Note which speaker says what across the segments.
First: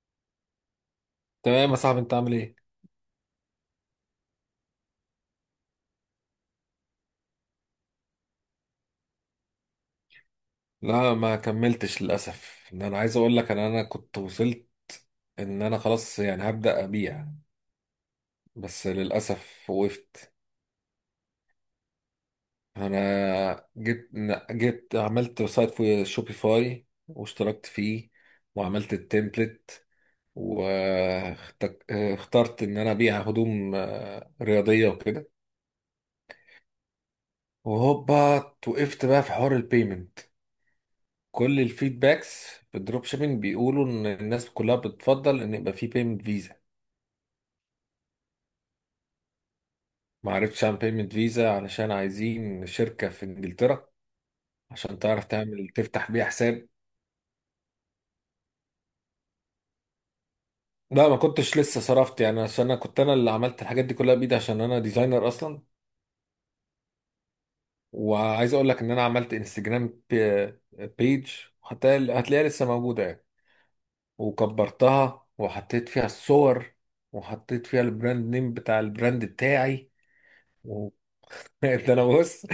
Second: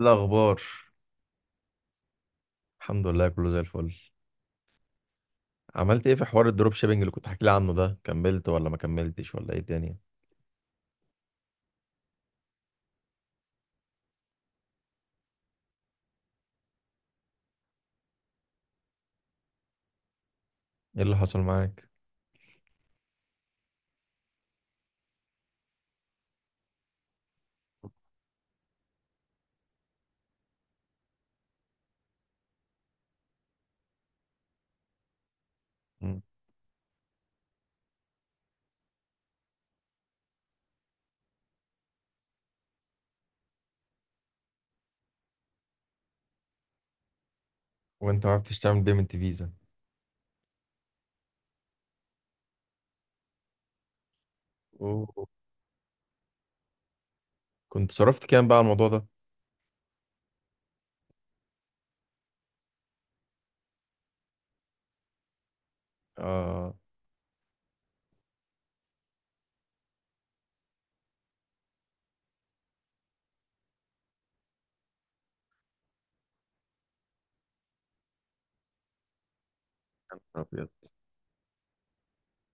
Speaker 1: إيه الأخبار؟
Speaker 2: تمام يا صاحبي، انت عامل ايه؟
Speaker 1: الحمد لله، كله زي الفل. عملت ايه في حوار الدروب شيبينج اللي كنت حكي لي عنه ده؟ كملت ولا ما كملتش ولا ايه الدنيا؟
Speaker 2: لا ما كملتش للاسف. انا عايز اقول لك ان انا كنت وصلت ان انا خلاص، هبدا ابيع. بس للاسف وقفت.
Speaker 1: ايه اللي حصل معاك؟
Speaker 2: انا جبت عملت سايت في شوبيفاي واشتركت فيه، وعملت التمبلت، واخترت ان انا ابيع هدوم رياضيه وكده.
Speaker 1: مم.
Speaker 2: وهوبا وقفت بقى في حوار البيمنت. كل الفيدباكس في الدروب شيبينج بيقولوا ان الناس كلها بتفضل ان يبقى في بيمنت فيزا.
Speaker 1: وانت ما عرفتش تعمل بيمنت فيزا؟
Speaker 2: ما عرفتش اعمل بيمنت فيزا علشان عايزين شركة في انجلترا عشان تعرف
Speaker 1: أوه.
Speaker 2: تعمل تفتح بيها حساب.
Speaker 1: كنت صرفت كام بقى على الموضوع ده؟
Speaker 2: لا ما كنتش لسه صرفت، يعني عشان انا كنت انا اللي عملت الحاجات دي كلها بايدي عشان انا ديزاينر اصلا.
Speaker 1: اه.
Speaker 2: وعايز اقول لك ان انا عملت انستجرام بيج، حتى هتلاقيها لسه موجودة يعني، وكبرتها وحطيت فيها الصور، وحطيت فيها البراند نيم بتاع البراند بتاعي.
Speaker 1: ابيض.
Speaker 2: ده انا بص،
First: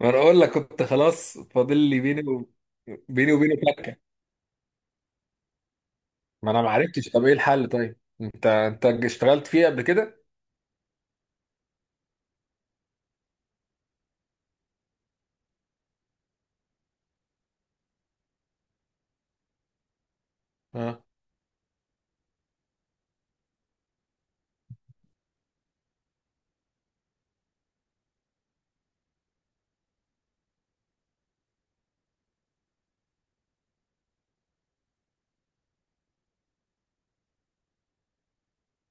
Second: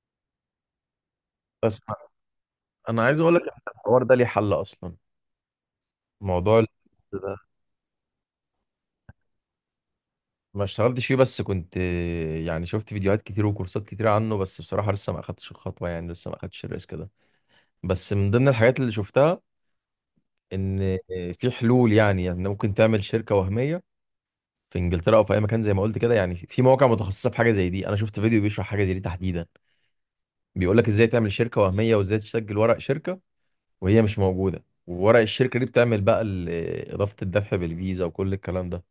Speaker 2: ما انا اقول لك كنت خلاص فاضل
Speaker 1: بس
Speaker 2: لي
Speaker 1: انا عايز
Speaker 2: بيني
Speaker 1: اقول لك
Speaker 2: وبينه
Speaker 1: إن الحوار
Speaker 2: فكه.
Speaker 1: ده ليه حل اصلا.
Speaker 2: ما
Speaker 1: موضوع
Speaker 2: انا
Speaker 1: ال-
Speaker 2: ما عرفتش، طب ايه
Speaker 1: ده
Speaker 2: الحل؟ طيب انت اشتغلت فيه قبل كده؟
Speaker 1: ما اشتغلتش فيه بس كنت، يعني شفت فيديوهات كتير وكورسات كتير عنه، بس بصراحة لسه ما اخدتش الخطوة، يعني لسه ما اخدتش الريسك ده. بس من ضمن الحاجات اللي شفتها ان
Speaker 2: اه
Speaker 1: في حلول، يعني ممكن تعمل شركه وهميه في انجلترا او في اي مكان زي ما قلت كده، يعني في مواقع متخصصه في حاجه زي دي. انا شفت فيديو بيشرح حاجه زي دي تحديدا، بيقول لك ازاي تعمل شركه وهميه وازاي تسجل ورق شركه وهي مش موجوده، وورق الشركه دي بتعمل بقى اضافه الدفع بالفيزا وكل الكلام ده.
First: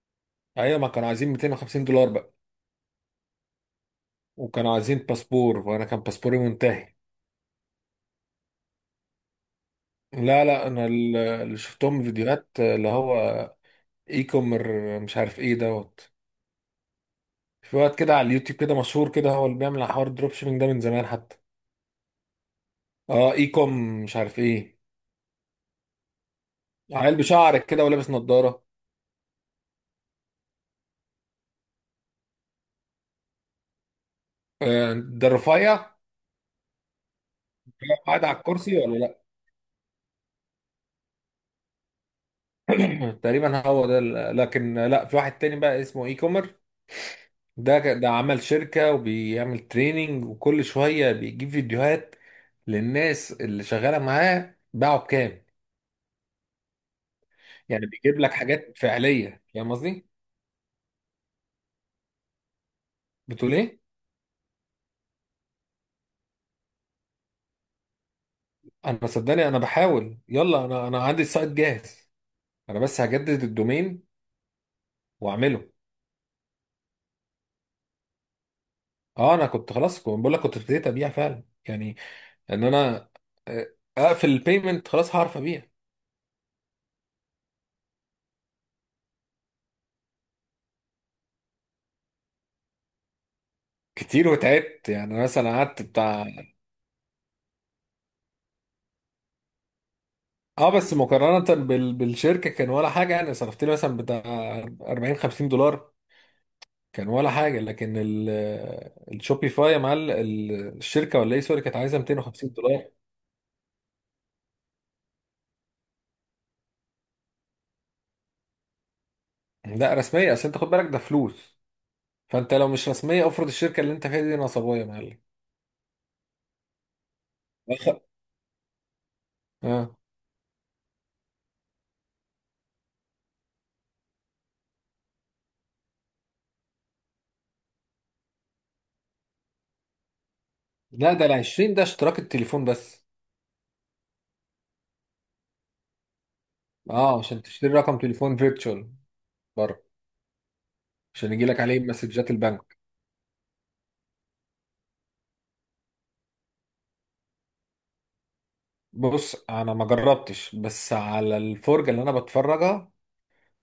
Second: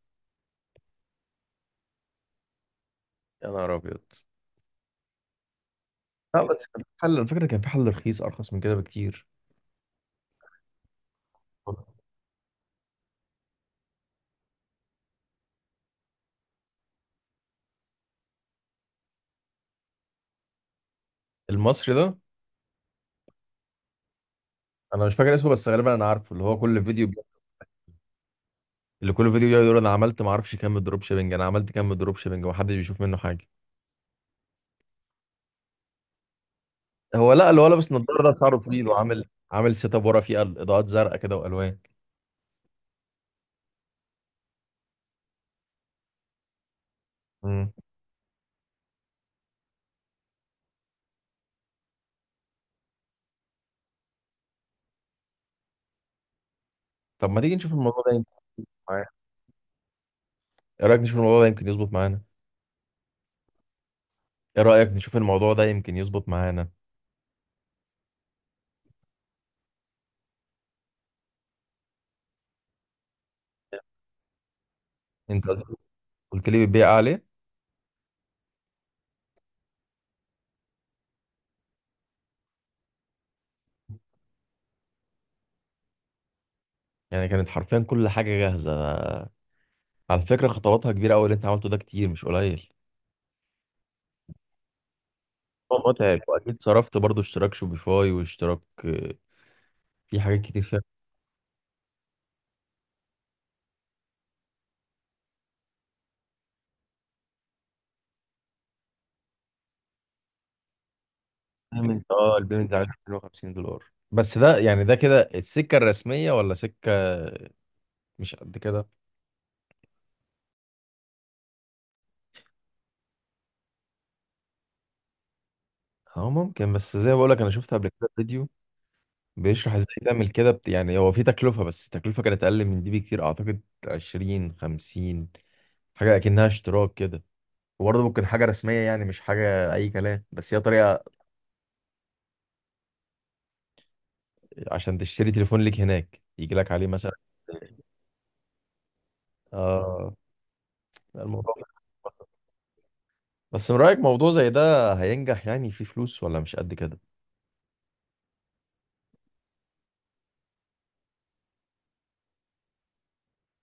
Speaker 2: ايوه، ما كانوا عايزين 250 دولار بقى،
Speaker 1: يا نهار ابيض.
Speaker 2: وكانوا عايزين باسبور وانا كان باسبوري
Speaker 1: لا بس كان في
Speaker 2: منتهي.
Speaker 1: حل، الفكره كان في حل رخيص، ارخص من كده بكتير.
Speaker 2: لا لا، انا اللي شفتهم فيديوهات اللي هو اي كومر مش عارف ايه دوت، في وقت كده على اليوتيوب كده مشهور كده، هو اللي بيعمل حوار الدروب شيبينج ده من زمان حتى.
Speaker 1: المصري ده؟
Speaker 2: اه اي كوم مش عارف ايه.
Speaker 1: انا مش فاكر اسمه بس غالبا انا عارفه، اللي هو كل
Speaker 2: عيل بشعرك كده ولابس نظاره؟
Speaker 1: اللي كل فيديو بيقعد يقول انا عملت ما اعرفش كام دروب شيبنج، انا عملت كام دروب شيبنج ومحدش بيشوف منه حاجه.
Speaker 2: ده الرفيع،
Speaker 1: هو لا، اللي هو لابس
Speaker 2: قاعد
Speaker 1: نضاره ده
Speaker 2: على
Speaker 1: شعره
Speaker 2: الكرسي
Speaker 1: طويل،
Speaker 2: ولا لا؟
Speaker 1: وعامل سيت اب ورا فيه اضاءات زرقاء كده والوان.
Speaker 2: تقريبا هو ده. لكن لا، في واحد تاني بقى اسمه اي كومر،
Speaker 1: امم.
Speaker 2: ده عمل شركة وبيعمل تريننج، وكل شوية بيجيب فيديوهات للناس اللي شغالة معاه باعوا بكام.
Speaker 1: طب ما تيجي نشوف
Speaker 2: يعني
Speaker 1: الموضوع ده
Speaker 2: بيجيب
Speaker 1: يمكن
Speaker 2: لك حاجات
Speaker 1: معانا؟
Speaker 2: فعلية، فاهم قصدي؟
Speaker 1: ايه رايك نشوف الموضوع ده يمكن يظبط معانا؟
Speaker 2: بتقول ايه؟
Speaker 1: ايه رايك نشوف الموضوع ده يمكن يظبط معانا؟
Speaker 2: انا صدقني انا بحاول، يلا انا عندي السايت جاهز، انا بس هجدد الدومين
Speaker 1: انت
Speaker 2: واعمله.
Speaker 1: قلت لي بتبيع عليه؟
Speaker 2: اه انا كنت خلاص، كنت بقول لك كنت ابتديت ابيع فعلا يعني. ان انا آه، اقفل البيمنت خلاص هعرف ابيع.
Speaker 1: يعني كانت حرفيا كل حاجه جاهزه، على فكره خطواتها كبيره قوي اللي انت عملته ده، كتير مش قليل.
Speaker 2: كتير وتعبت يعني، مثلا قعدت
Speaker 1: هو متعب
Speaker 2: بتاع.
Speaker 1: واكيد صرفت برضو اشتراك شوبيفاي واشتراك في حاجات كتير
Speaker 2: اه
Speaker 1: فيها.
Speaker 2: بس مقارنة بالشركة كان ولا حاجة، يعني صرفت لي مثلا بتاع 40 50 دولار كان ولا حاجة. لكن الشوبيفاي يا معلم الشركة ولا ايه، سوري، كانت عايزة
Speaker 1: البيمنت اه،
Speaker 2: 250
Speaker 1: البيمنت ده
Speaker 2: دولار
Speaker 1: عايز 250 دولار. بس ده يعني ده كده السكه الرسميه ولا سكه مش قد كده؟
Speaker 2: لا رسمية، اصل انت خد بالك ده فلوس، فانت لو مش رسمية افرض الشركة اللي انت فيها دي نصابية يا معلم.
Speaker 1: اه ممكن. بس زي ما بقولك انا شفت قبل
Speaker 2: أخ-
Speaker 1: كده فيديو بيشرح ازاي
Speaker 2: اه
Speaker 1: تعمل كده يعني هو في تكلفة، بس التكلفة كانت اقل من دي بكتير اعتقد، 20 50، حاجة اكنها اشتراك كده. وبرضه ممكن حاجة رسمية، يعني مش حاجة اي كلام، بس هي طريقة
Speaker 2: لا، ده ال 20 ده اشتراك التليفون بس.
Speaker 1: عشان تشتري تليفون ليك هناك يجي لك عليه مثلا.
Speaker 2: اه عشان تشتري رقم تليفون فيرتشوال بره،
Speaker 1: اه.
Speaker 2: عشان يجي
Speaker 1: الموضوع
Speaker 2: لك عليه مسجات البنك.
Speaker 1: بس من رأيك موضوع زي ده هينجح؟ يعني في فلوس ولا مش قد كده؟
Speaker 2: بص انا ما جربتش، بس على الفرجه اللي انا بتفرجها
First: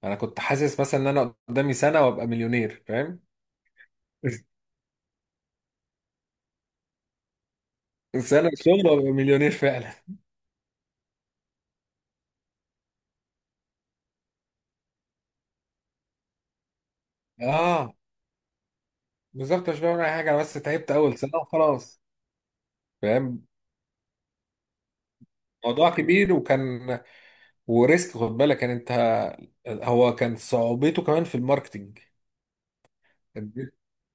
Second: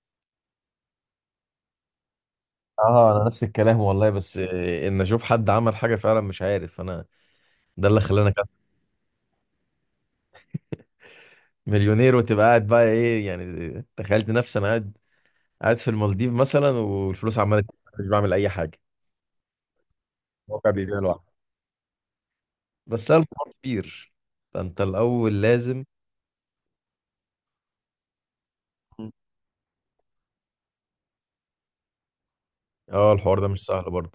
Speaker 2: انا كنت حاسس مثلا ان انا قدامي سنه وابقى مليونير،
Speaker 1: اه
Speaker 2: فاهم؟
Speaker 1: انا نفس الكلام والله، بس ان اشوف حد عمل حاجة فعلا مش عارف انا. ده اللي خلاني.
Speaker 2: سنه شغل وابقى مليونير فعلا.
Speaker 1: مليونير وتبقى قاعد بقى ايه، يعني تخيلت نفسي انا قاعد في المالديف مثلا، والفلوس عماله تجيلي،
Speaker 2: اه
Speaker 1: مش بعمل اي حاجه.
Speaker 2: بالظبط، مش بعمل اي حاجه، انا بس
Speaker 1: الواقع
Speaker 2: تعبت
Speaker 1: بيبيع
Speaker 2: اول
Speaker 1: لوحده.
Speaker 2: سنه وخلاص.
Speaker 1: بس لا،
Speaker 2: فاهم؟
Speaker 1: الموضوع كبير، فانت الاول لازم.
Speaker 2: موضوع كبير، وكان وريسك، خد بالك يعني انت.
Speaker 1: مم.
Speaker 2: هو كان صعوبته كمان في الماركتينج.
Speaker 1: اه، الحوار ده مش سهل برضه.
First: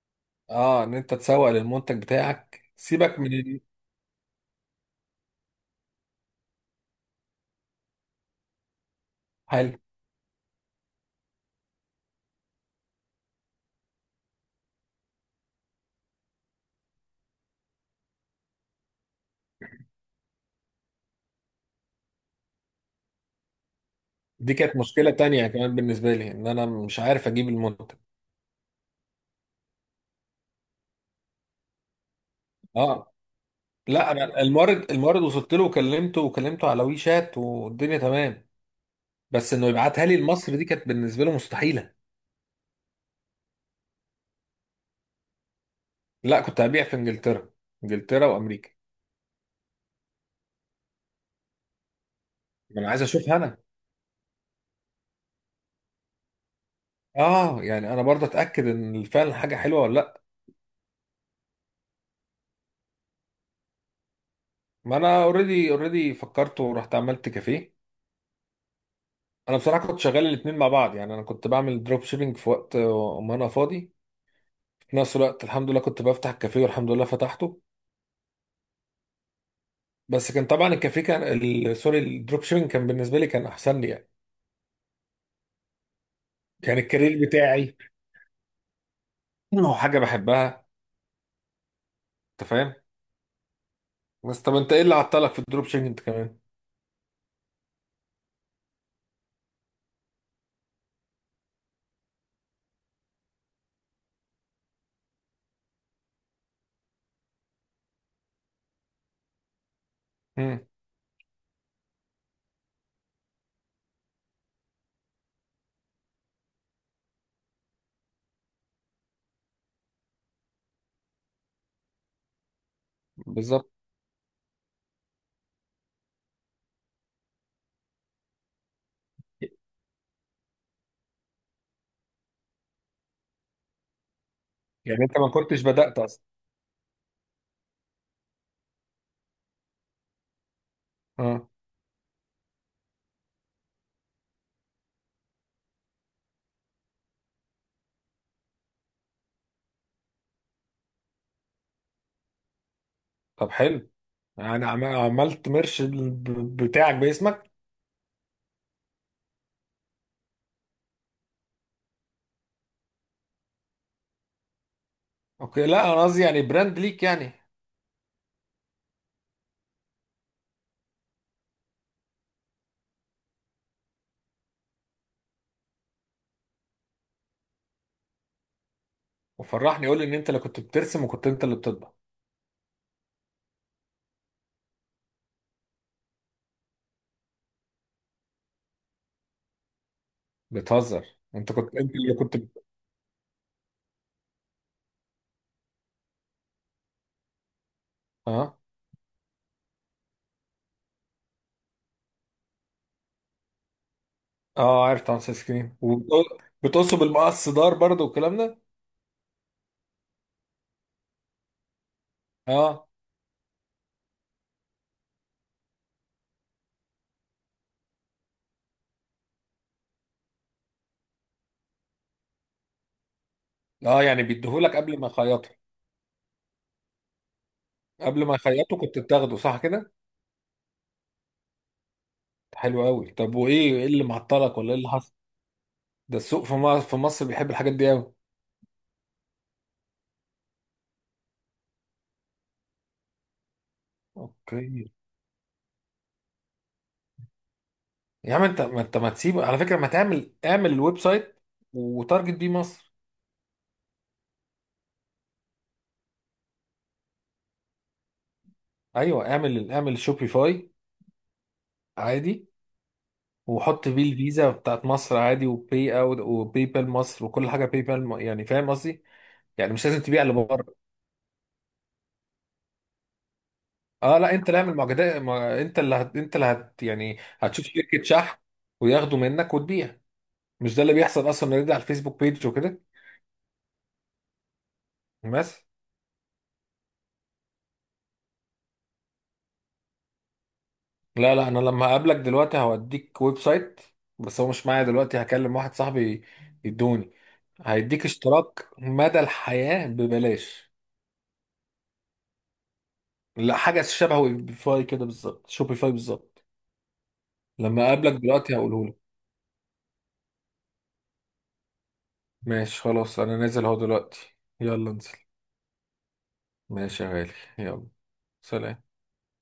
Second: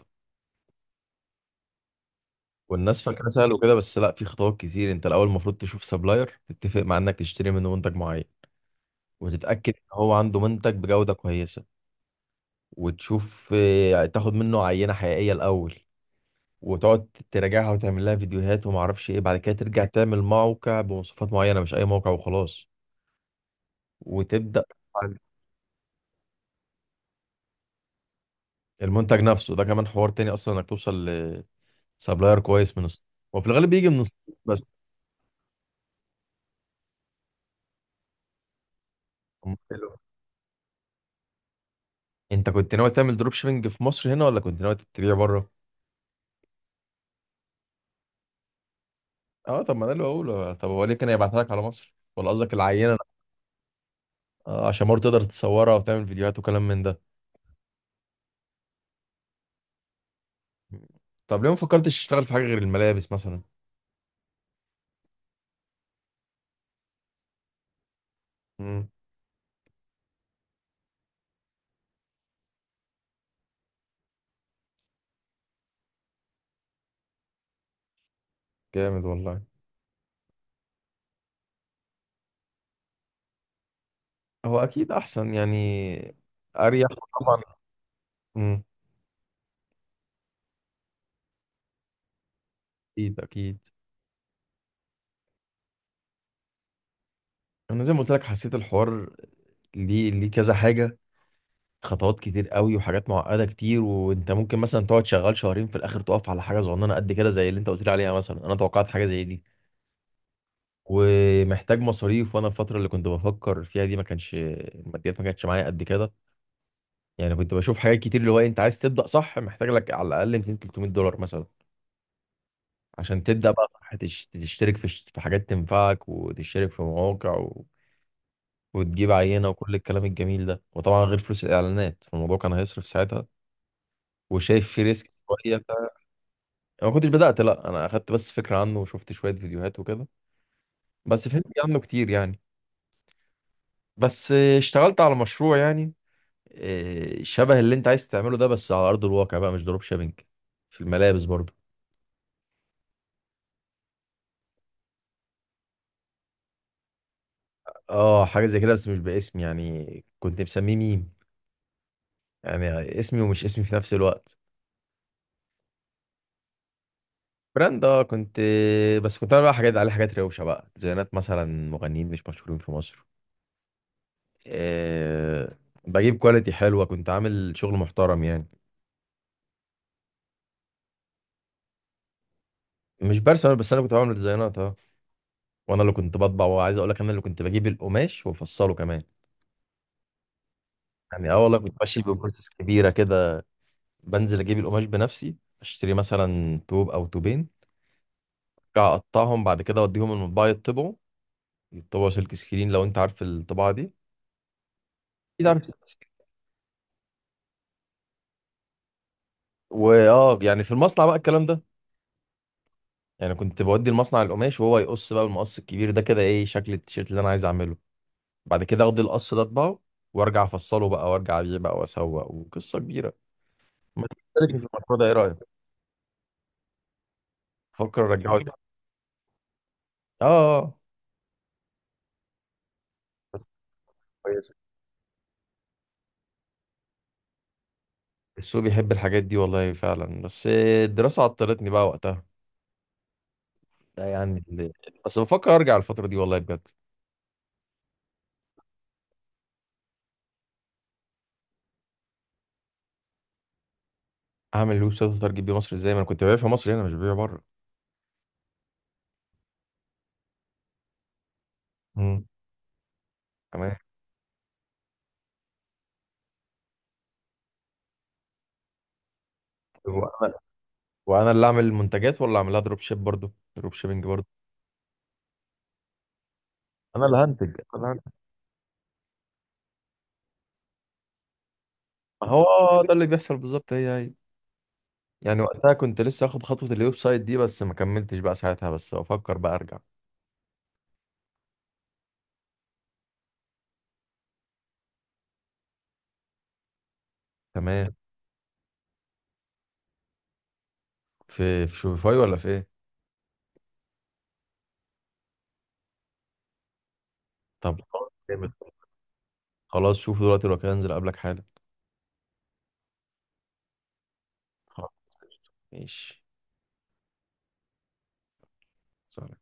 Speaker 2: اه ان انت تسوق للمنتج بتاعك،
Speaker 1: والناس
Speaker 2: سيبك
Speaker 1: فاكره سهل وكده، بس لا، في خطوات كتير. انت الاول المفروض تشوف سبلاير تتفق مع انك تشتري منه منتج معين، وتتاكد
Speaker 2: حلو.
Speaker 1: ان هو عنده منتج بجوده كويسه، وتشوف، تاخد منه عينه حقيقيه الاول، وتقعد تراجعها وتعمل لها فيديوهات وما اعرفش ايه. بعد كده ترجع تعمل موقع بمواصفات معينه، مش اي موقع وخلاص،
Speaker 2: دي
Speaker 1: وتبدا.
Speaker 2: كانت مشكله تانية كمان بالنسبه لي، ان انا مش عارف اجيب المنتج.
Speaker 1: المنتج نفسه ده كمان حوار تاني اصلا، انك توصل لسبلاير كويس من الصين.
Speaker 2: اه
Speaker 1: وفي الغالب بيجي من
Speaker 2: لا،
Speaker 1: الصين
Speaker 2: انا
Speaker 1: بس.
Speaker 2: المورد وصلت له وكلمته، وكلمته على وي شات والدنيا تمام، بس انه
Speaker 1: حلو.
Speaker 2: يبعتها لي لمصر دي كانت بالنسبه له مستحيله.
Speaker 1: انت كنت ناوي تعمل دروب شيبنج في مصر هنا ولا كنت ناوي تبيع بره؟
Speaker 2: لا كنت هبيع في انجلترا، انجلترا وامريكا.
Speaker 1: اه. طب ما ده اللي بقوله، طب هو ليه كان يبعتها لك على مصر؟ ولا قصدك
Speaker 2: ما انا
Speaker 1: العينه؟
Speaker 2: عايز اشوفها انا.
Speaker 1: آه، عشان برضه تقدر تصورها وتعمل فيديوهات وكلام من ده.
Speaker 2: اه يعني انا برضه اتاكد ان فعلا حاجه حلوه ولا لا.
Speaker 1: طب ليه ما فكرتش تشتغل في حاجه غير الملابس مثلا؟
Speaker 2: ما انا اوريدي اوريدي، فكرت ورحت عملت كافيه.
Speaker 1: امم.
Speaker 2: انا بصراحه كنت شغال الاثنين مع بعض، يعني انا كنت بعمل دروب شيبينج في وقت ما انا فاضي، في نفس الوقت الحمد لله كنت بفتح الكافيه والحمد لله فتحته.
Speaker 1: جامد والله.
Speaker 2: بس كان طبعا الكافيه كان سوري، الدروب شيبينج كان بالنسبه لي كان احسن لي يعني.
Speaker 1: هو اكيد احسن يعني،
Speaker 2: كان
Speaker 1: اريح.
Speaker 2: الكارير
Speaker 1: طبعا.
Speaker 2: بتاعي،
Speaker 1: مم.
Speaker 2: انه حاجه بحبها، انت فاهم؟
Speaker 1: اكيد اكيد.
Speaker 2: بس طب انت ايه اللي عطلك في الدروب شيبنج انت كمان؟
Speaker 1: انا زي ما قلت لك حسيت الحوار ليه كذا حاجه، خطوات كتير قوي وحاجات معقده كتير. وانت ممكن مثلا تقعد شغال شهرين في الاخر تقف على حاجه صغننه قد كده زي اللي انت قلت لي عليها مثلا. انا توقعت حاجه زي دي
Speaker 2: امم،
Speaker 1: ومحتاج مصاريف. وانا الفتره اللي كنت بفكر فيها دي ما كانش الماديات ما كانتش معايا قد كده. يعني كنت بشوف حاجات كتير، اللي هو انت عايز تبدا صح، محتاج لك على الاقل 200 300 دولار مثلا عشان تبدأ بقى،
Speaker 2: بالظبط.
Speaker 1: تشترك في في حاجات تنفعك، وتشترك في مواقع وتجيب عينة وكل الكلام الجميل ده. وطبعا غير فلوس الإعلانات، فالموضوع كان هيصرف ساعتها. وشايف في
Speaker 2: يعني
Speaker 1: ريسك
Speaker 2: انت ما
Speaker 1: شوية
Speaker 2: كنتش بدأت اصلا.
Speaker 1: أنا ما كنتش بدأت، لا أنا أخدت بس فكرة عنه وشفت شوية فيديوهات وكده، بس فهمت
Speaker 2: اه
Speaker 1: عنه كتير يعني. بس اشتغلت على مشروع يعني، شبه اللي أنت عايز تعمله ده بس على أرض الواقع بقى، مش دروب شيبينج، في الملابس برضه.
Speaker 2: طب حلو. يعني عملت مرش بتاعك باسمك؟
Speaker 1: اه حاجة زي كده، بس مش باسمي، يعني كنت مسميه ميم، يعني اسمي ومش اسمي في نفس الوقت.
Speaker 2: اوكي، لا انا قصدي يعني براند ليك يعني.
Speaker 1: براند اه، كنت. بس كنت بعمل بقى حاجات عليه، حاجات روشه بقى، ديزاينات مثلا مغنيين مش مشهورين في مصر. أه. بجيب كواليتي حلوه، كنت عامل شغل محترم يعني.
Speaker 2: وفرحني، قول لي ان انت اللي كنت بترسم وكنت انت اللي بتطبع.
Speaker 1: مش برسم أنا، بس انا كنت بعمل ديزاينات اه. وانا اللي كنت بطبع. وعايز اقول لك انا اللي كنت بجيب القماش وافصله كمان،
Speaker 2: بتهزر،
Speaker 1: يعني اه
Speaker 2: انت
Speaker 1: والله
Speaker 2: كنت
Speaker 1: كنت
Speaker 2: انت
Speaker 1: ماشي
Speaker 2: اللي
Speaker 1: ببروسيس كبيره كده. بنزل اجيب القماش بنفسي، اشتري مثلا توب او توبين،
Speaker 2: اه.
Speaker 1: أرجع اقطعهم بعد كده، اوديهم المطبعه يطبعوا سلك سكرين، لو انت عارف الطباعه دي
Speaker 2: اه عارف طبعا، سكرين
Speaker 1: اكيد عارف سلك
Speaker 2: سكرين،
Speaker 1: سكرين.
Speaker 2: وبتقصه بالمقص دار برضه والكلام ده.
Speaker 1: واه يعني في المصنع بقى الكلام ده.
Speaker 2: اه
Speaker 1: يعني كنت بودي المصنع القماش وهو يقص بقى بالمقص الكبير ده كده، ايه شكل التيشيرت اللي انا عايز اعمله. بعد كده اخد القص ده اطبعه، وارجع افصله بقى، وارجع ابيع بقى واسوق. وقصه كبيره.
Speaker 2: اه
Speaker 1: ما
Speaker 2: يعني
Speaker 1: تختلفي في
Speaker 2: بيديهولك
Speaker 1: المشروع
Speaker 2: قبل
Speaker 1: ده،
Speaker 2: ما
Speaker 1: ايه رايك؟
Speaker 2: يخيطه،
Speaker 1: فكر
Speaker 2: قبل ما
Speaker 1: ارجعه تاني.
Speaker 2: يخيطوا كنت بتاخده، صح كده؟
Speaker 1: اه. آه.
Speaker 2: حلو قوي. طب
Speaker 1: بس
Speaker 2: وايه، ايه اللي
Speaker 1: كويس.
Speaker 2: معطلك ولا ايه اللي حصل؟ ده السوق في مصر، في مصر بيحب الحاجات دي قوي.
Speaker 1: السوق بيحب الحاجات دي والله فعلا، بس الدراسه عطلتني بقى وقتها. ده يعني
Speaker 2: اوكي،
Speaker 1: بس بفكر ارجع الفتره دي والله بجد.
Speaker 2: يا عم انت، ما انت ما تسيب، على فكره ما تعمل، اعمل الويب سايت وتارجت بيه مصر.
Speaker 1: اعمل الويب سايت واترجم بيه مصر ازاي؟ ما انا كنت ببيع في مصر هنا مش ببيع بره.
Speaker 2: ايوه، اعمل اعمل شوبيفاي
Speaker 1: امم.
Speaker 2: عادي،
Speaker 1: تمام.
Speaker 2: وحط بيه الفيزا بتاعت مصر عادي، وباي اوت وباي بال مصر وكل حاجه باي بال يعني فاهم قصدي؟ يعني مش لازم تبيع
Speaker 1: وانا
Speaker 2: لبره.
Speaker 1: وأنا اللي اعمل المنتجات ولا اعملها دروب شيب برضه، دروب شيبنج
Speaker 2: اه
Speaker 1: برضه.
Speaker 2: لا، انت اللي اعمل معجزات، انت اللي انت اللي هت،
Speaker 1: انا اللي
Speaker 2: يعني
Speaker 1: هنتج، انا
Speaker 2: هتشوف
Speaker 1: اللي
Speaker 2: شركه
Speaker 1: هنتج.
Speaker 2: شحن وياخدوا منك وتبيع، مش ده اللي بيحصل اصلا؟ نرجع على الفيسبوك
Speaker 1: ما هو
Speaker 2: بيج وكده
Speaker 1: ده اللي بيحصل بالظبط، هي هي. يعني
Speaker 2: بس.
Speaker 1: وقتها كنت لسه اخد خطوة الويب سايت دي، بس ما كملتش بقى ساعتها، بس بفكر بقى ارجع.
Speaker 2: لا لا، انا لما هقابلك دلوقتي هوديك ويب سايت، بس هو مش معايا دلوقتي، هكلم واحد صاحبي يدوني.
Speaker 1: تمام.
Speaker 2: هيديك اشتراك مدى الحياة ببلاش.
Speaker 1: في شوفيفاي ولا في ايه؟
Speaker 2: لا حاجة شبه ويبيفاي كده بالظبط، شوبيفاي بالظبط.
Speaker 1: طب.
Speaker 2: لما اقابلك
Speaker 1: جامد.
Speaker 2: دلوقتي هقوله لك.
Speaker 1: خلاص شوف دلوقتي، لو كده انزل اقابلك حالا.
Speaker 2: ماشي خلاص، انا نازل اهو دلوقتي.
Speaker 1: خلاص،
Speaker 2: يلا انزل.
Speaker 1: ماشي.
Speaker 2: ماشي يا غالي. يلا. سلام.
Speaker 1: سلام.